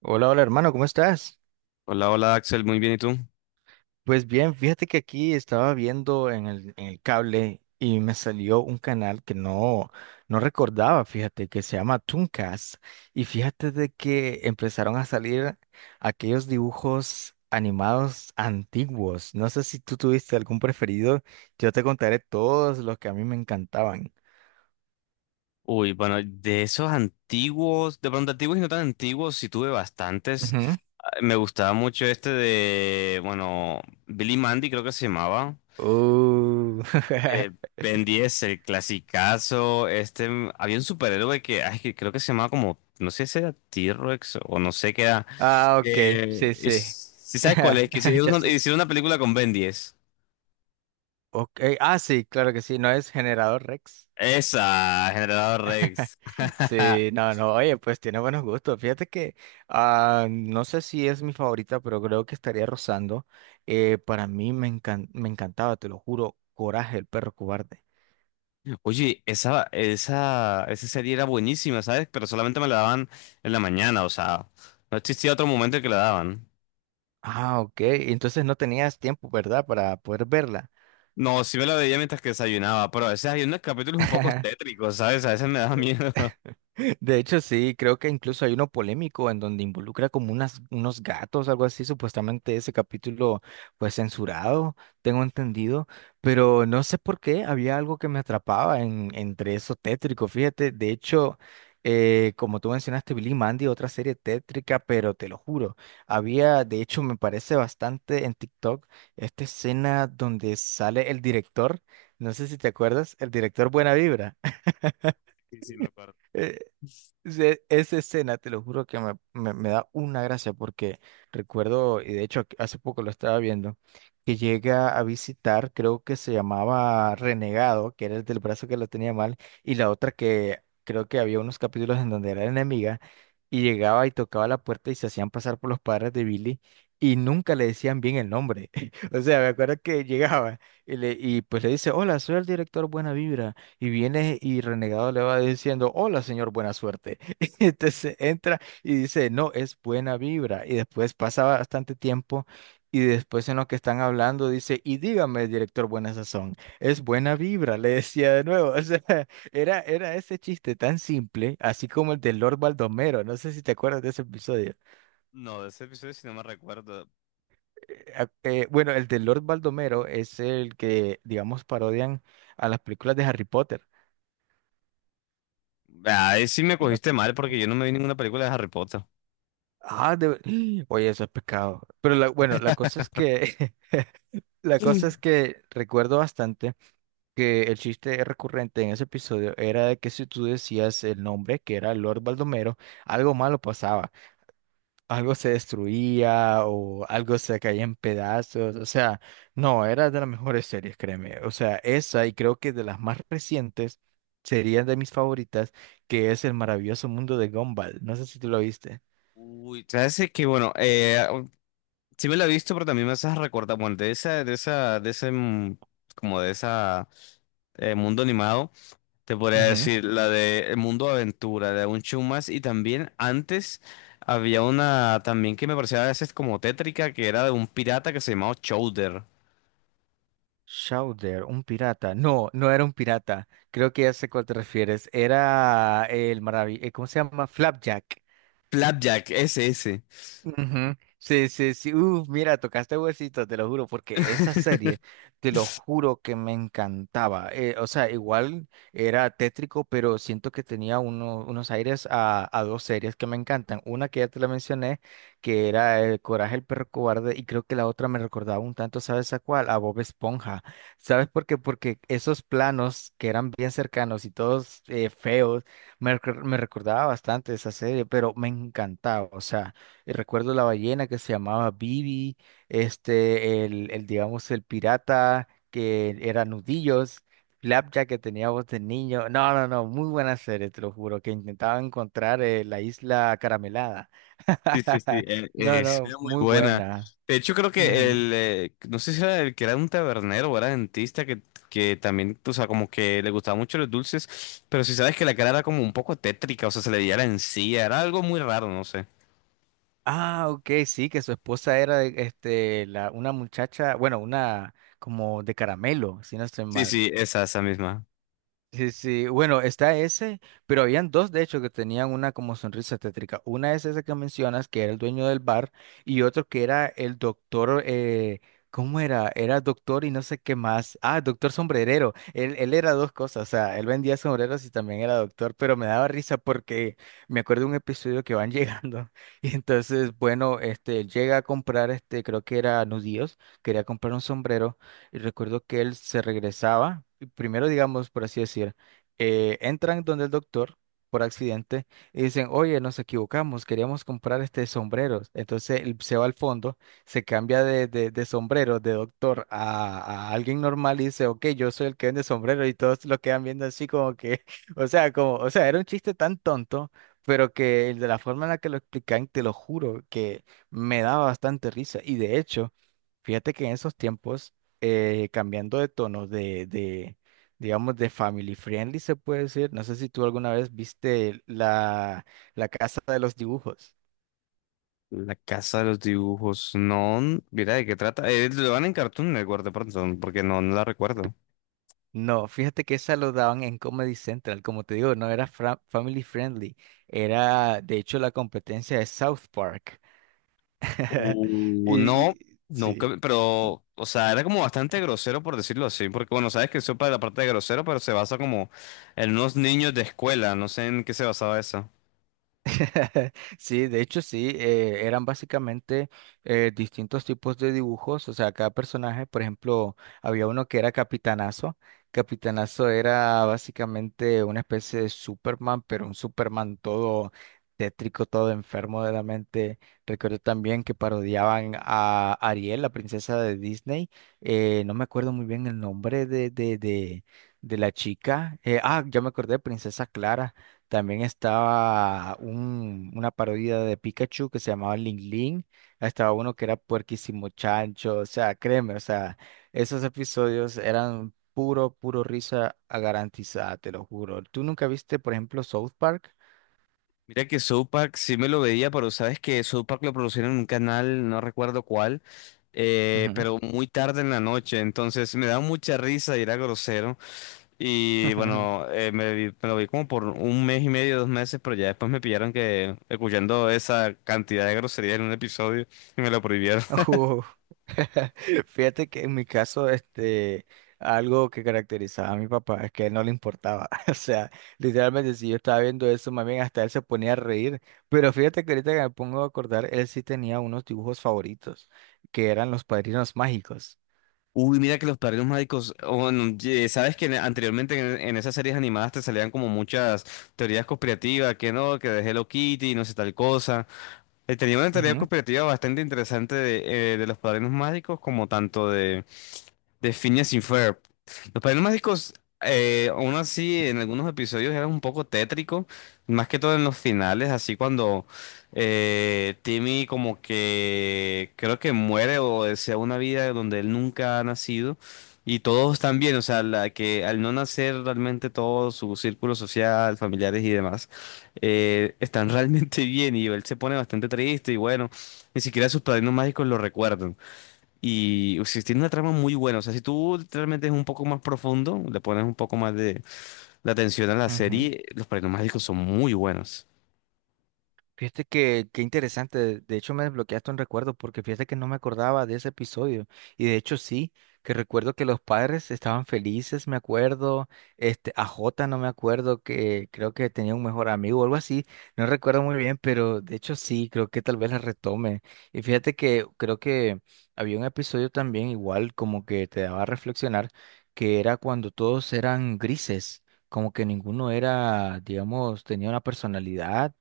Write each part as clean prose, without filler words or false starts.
Hola, hola hermano, ¿cómo estás? Hola, hola Axel, muy bien, ¿y tú? Pues bien, fíjate que aquí estaba viendo en el cable y me salió un canal que no recordaba, fíjate, que se llama Tooncast. Y fíjate de que empezaron a salir aquellos dibujos animados antiguos. No sé si tú tuviste algún preferido, yo te contaré todos los que a mí me encantaban. Uy, bueno, de esos antiguos, de pronto antiguos y no tan antiguos, sí tuve bastantes. Ujú. Ah, me gustaba mucho este de, bueno, Billy Mandy creo que se llamaba. Uh, Eh, Ben 10, el clasicazo. Este, había un superhéroe que, ay, que creo que se llamaba como, no sé si era T-Rex o no sé qué era. Ah, ok, sí, sí. ¿Sí sabes cuál es? Que si hicieron Ya una, sé. hicieron una película con Ben 10. Okay. Ah, sí, claro que sí, no es generador Rex. Esa, Generador Rex. Sí, no, no, oye, pues tiene buenos gustos. Fíjate que no sé si es mi favorita, pero creo que estaría rozando. Para mí me encantaba, te lo juro, Coraje, el perro cobarde. Oye, esa serie era buenísima, ¿sabes? Pero solamente me la daban en la mañana, o sea, no existía otro momento en que la daban. Ah, ok, entonces no tenías tiempo, ¿verdad? Para poder verla. No, sí me la veía mientras que desayunaba, pero a veces hay unos capítulos un poco tétricos, ¿sabes? A veces me daba miedo. De hecho, sí, creo que incluso hay uno polémico en donde involucra como unos gatos, algo así, supuestamente ese capítulo fue censurado, tengo entendido, pero no sé por qué había algo que me atrapaba entre eso tétrico, fíjate, de hecho, como tú mencionaste, Billy y Mandy, otra serie tétrica, pero te lo juro, había, de hecho, me parece bastante en TikTok esta escena donde sale el director, no sé si te acuerdas, el director Buena Vibra. Sí, sí, me acuerdo. Esa escena, te lo juro que me da una gracia porque recuerdo, y de hecho hace poco lo estaba viendo, que llega a visitar, creo que se llamaba Renegado, que era el del brazo que lo tenía mal, y la otra que creo que había unos capítulos en donde era enemiga, y llegaba y tocaba la puerta y se hacían pasar por los padres de Billy, y nunca le decían bien el nombre. O sea, me acuerdo que llegaba y pues le dice, hola, soy el director Buena Vibra. Y viene y Renegado le va diciendo, hola señor, buena suerte. Entonces entra y dice, no, es buena vibra. Y después pasa bastante tiempo y después en lo que están hablando dice, y dígame, director, buena sazón, es buena vibra, le decía de nuevo. O sea, era ese chiste tan simple, así como el de Lord Baldomero. No sé si te acuerdas de ese episodio. No, de ese episodio sí no me recuerdo. Bueno, el de Lord Baldomero es el que, digamos, parodian a las películas de Harry Potter. Ahí sí me No. cogiste mal porque yo no me vi ninguna película de Harry Potter. Ah, Oye, eso es pecado. Pero bueno, la cosa es que la cosa Mm. es que recuerdo bastante que el chiste recurrente en ese episodio era de que si tú decías el nombre, que era Lord Baldomero, algo malo pasaba, algo se destruía o algo se caía en pedazos. O sea, no, era de las mejores series, créeme. O sea, esa y creo que de las más recientes serían de mis favoritas, que es El maravilloso mundo de Gumball. No sé si tú lo viste. Uy, sabes, es que bueno, sí me la he visto, pero también me haces recordar, bueno, de ese, como de esa mundo animado. Te podría decir la de El Mundo de Aventura, de un show más. Y también antes había una también que me parecía a veces como tétrica, que era de un pirata que se llamaba Chowder. Chowder, un pirata. No, no era un pirata. Creo que ya sé cuál te refieres. Era el maravilloso. ¿Cómo se llama? Flapjack. Flapjack, ese, ese. Ujú. Sí, sí, sí. Uf, mira, tocaste huesito, te lo juro, porque esa serie, te lo juro que me encantaba. O sea, igual era tétrico, pero siento que tenía unos aires a dos series que me encantan. Una que ya te la mencioné, que era El Coraje, el perro cobarde, y creo que la otra me recordaba un tanto, ¿sabes a cuál? A Bob Esponja. ¿Sabes por qué? Porque esos planos que eran bien cercanos y todos feos, me recordaba bastante esa serie, pero me encantaba, o sea recuerdo la ballena que se llamaba Bibi, este, digamos, el pirata que era Nudillos, Flapjack que tenía voz de niño. No, no, no, muy buena serie, te lo juro, que intentaba encontrar la isla caramelada. Sí, sí, sí, No, es no, muy muy buena. buena. De hecho, creo que Ujú. el, no sé si era el que era un tabernero o era dentista, que también, o sea, como que le gustaban mucho los dulces, pero si sabes que la cara era como un poco tétrica, o sea, se le veía la encía, era algo muy raro, no sé. Ah, ok, sí, que su esposa era este, una muchacha, bueno, una como de caramelo, si no estoy Sí, mal. sí, esa misma. Sí, sí, bueno, está ese, pero habían dos de hecho que tenían una como sonrisa tétrica. Una es esa que mencionas, que era el dueño del bar, y otro que era el doctor, ¿cómo era? Era doctor y no sé qué más. Ah, doctor sombrerero. Él era dos cosas, o sea, él vendía sombreros y también era doctor, pero me daba risa porque me acuerdo de un episodio que van llegando. Y entonces, bueno, este, llega a comprar, este, creo que era nudillos, quería comprar un sombrero, y recuerdo que él se regresaba primero digamos, por así decir, entran donde el doctor por accidente y dicen, oye, nos equivocamos, queríamos comprar este sombrero. Entonces él se va al fondo, se cambia de sombrero de doctor a alguien normal y dice, ok, yo soy el que vende sombrero y todos lo quedan viendo así como que, o sea, como, o sea, era un chiste tan tonto. Pero que el de la forma en la que lo explican, te lo juro, que me daba bastante risa. Y de hecho, fíjate que en esos tiempos cambiando de tono digamos, de family friendly, se puede decir. No sé si tú alguna vez viste la Casa de los Dibujos. La casa de los dibujos. No, mira de qué trata. Lo van en Cartoon Network de pronto, porque no, no la recuerdo. No, fíjate que esa lo daban en Comedy Central. Como te digo, no era family friendly. Era, de hecho, la competencia de South Park. Y, No, y nunca, sí. pero, o sea, era como bastante grosero por decirlo así, porque bueno, sabes que sopa de la parte de grosero, pero se basa como en unos niños de escuela, no sé en qué se basaba eso. Sí, de hecho sí, eran básicamente distintos tipos de dibujos, o sea, cada personaje, por ejemplo, había uno que era Capitanazo, Capitanazo era básicamente una especie de Superman, pero un Superman todo tétrico, todo enfermo de la mente. Recuerdo también que parodiaban a Ariel, la princesa de Disney, no me acuerdo muy bien el nombre de la chica, ya me acordé, Princesa Clara. También estaba una parodia de Pikachu que se llamaba Ling Ling. Estaba uno que era Puerquísimo Chancho. O sea, créeme, o sea, esos episodios eran puro risa garantizada, te lo juro. ¿Tú nunca viste, por ejemplo, South Park? Mira que South Park sí me lo veía, pero sabes que South Park lo producían en un canal, no recuerdo cuál, Ujú. pero muy tarde en la noche, entonces me daba mucha risa y era grosero. Y bueno, me lo vi como por un mes y medio, dos meses, pero ya después me pillaron que escuchando esa cantidad de groserías en un episodio y me lo prohibieron. Uh, Fíjate que en mi caso, este, algo que caracterizaba a mi papá es que no le importaba. O sea, literalmente si yo estaba viendo eso, más bien hasta él se ponía a reír. Pero fíjate que ahorita que me pongo a acordar, él sí tenía unos dibujos favoritos, que eran los padrinos mágicos. Uy, mira que los padrinos mágicos, oh, bueno, sabes que anteriormente en esas series animadas te salían como muchas teorías conspirativas, que no, que de Hello Kitty, no sé tal cosa. Tenía una teoría Ujú, conspirativa bastante interesante de los padrinos mágicos, como tanto de Phineas y Ferb. Los padrinos mágicos, aún así, en algunos episodios era un poco tétrico, más que todo en los finales, así cuando Timmy como que creo que muere o desea una vida donde él nunca ha nacido. Y todos también, o sea, la que al no nacer realmente todo su círculo social, familiares y demás, están realmente bien y él se pone bastante triste y bueno, ni siquiera sus padrinos mágicos lo recuerdan. Y si tiene una trama muy buena, o sea, si tú realmente es un poco más profundo, le pones un poco más de atención a la ujú. serie, los paranormálicos son muy buenos. Fíjate que, qué interesante, de hecho me desbloqueaste un recuerdo porque fíjate que no me acordaba de ese episodio y de hecho sí, que recuerdo que los padres estaban felices, me acuerdo, este, a Jota no me acuerdo que creo que tenía un mejor amigo o algo así, no recuerdo muy bien, pero de hecho sí, creo que tal vez la retome y fíjate que creo que había un episodio también igual como que te daba a reflexionar que era cuando todos eran grises, como que ninguno era, digamos, tenía una personalidad,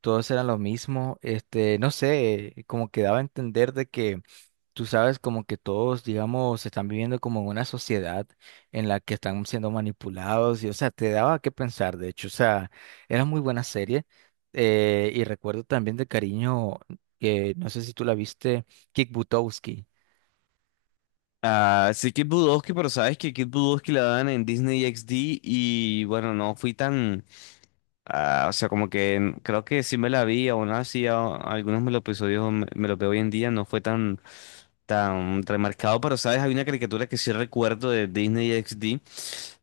todos eran los mismos, este, no sé, como que daba a entender de que tú sabes como que todos, digamos, están viviendo como en una sociedad en la que están siendo manipulados y, o sea, te daba que pensar, de hecho, o sea, era muy buena serie y recuerdo también de cariño, no sé si tú la viste, Kick Butowski. Ah, sí, Kid Budowski, pero sabes que Kid Budowski la dan en Disney XD y bueno, no fui tan, ah, o sea, como que creo que sí me la vi, aún así algunos me los episodios me, me los veo hoy en día, no fue tan, tan remarcado, pero sabes, hay una caricatura que sí recuerdo de Disney XD,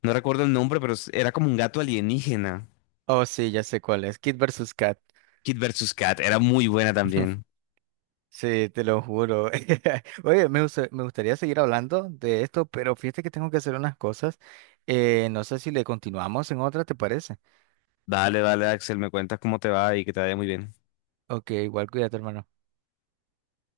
no recuerdo el nombre, pero era como un gato alienígena. Oh, sí, ya sé cuál es, Kid versus Kat. Kid versus Cat, era muy buena también. Sí, te lo juro. Oye, me gustaría seguir hablando de esto, pero fíjate que tengo que hacer unas cosas. No sé si le continuamos en otra, ¿te parece? Dale, dale, Axel, me cuentas cómo te va y que te vaya muy bien. Ok, igual cuídate, hermano.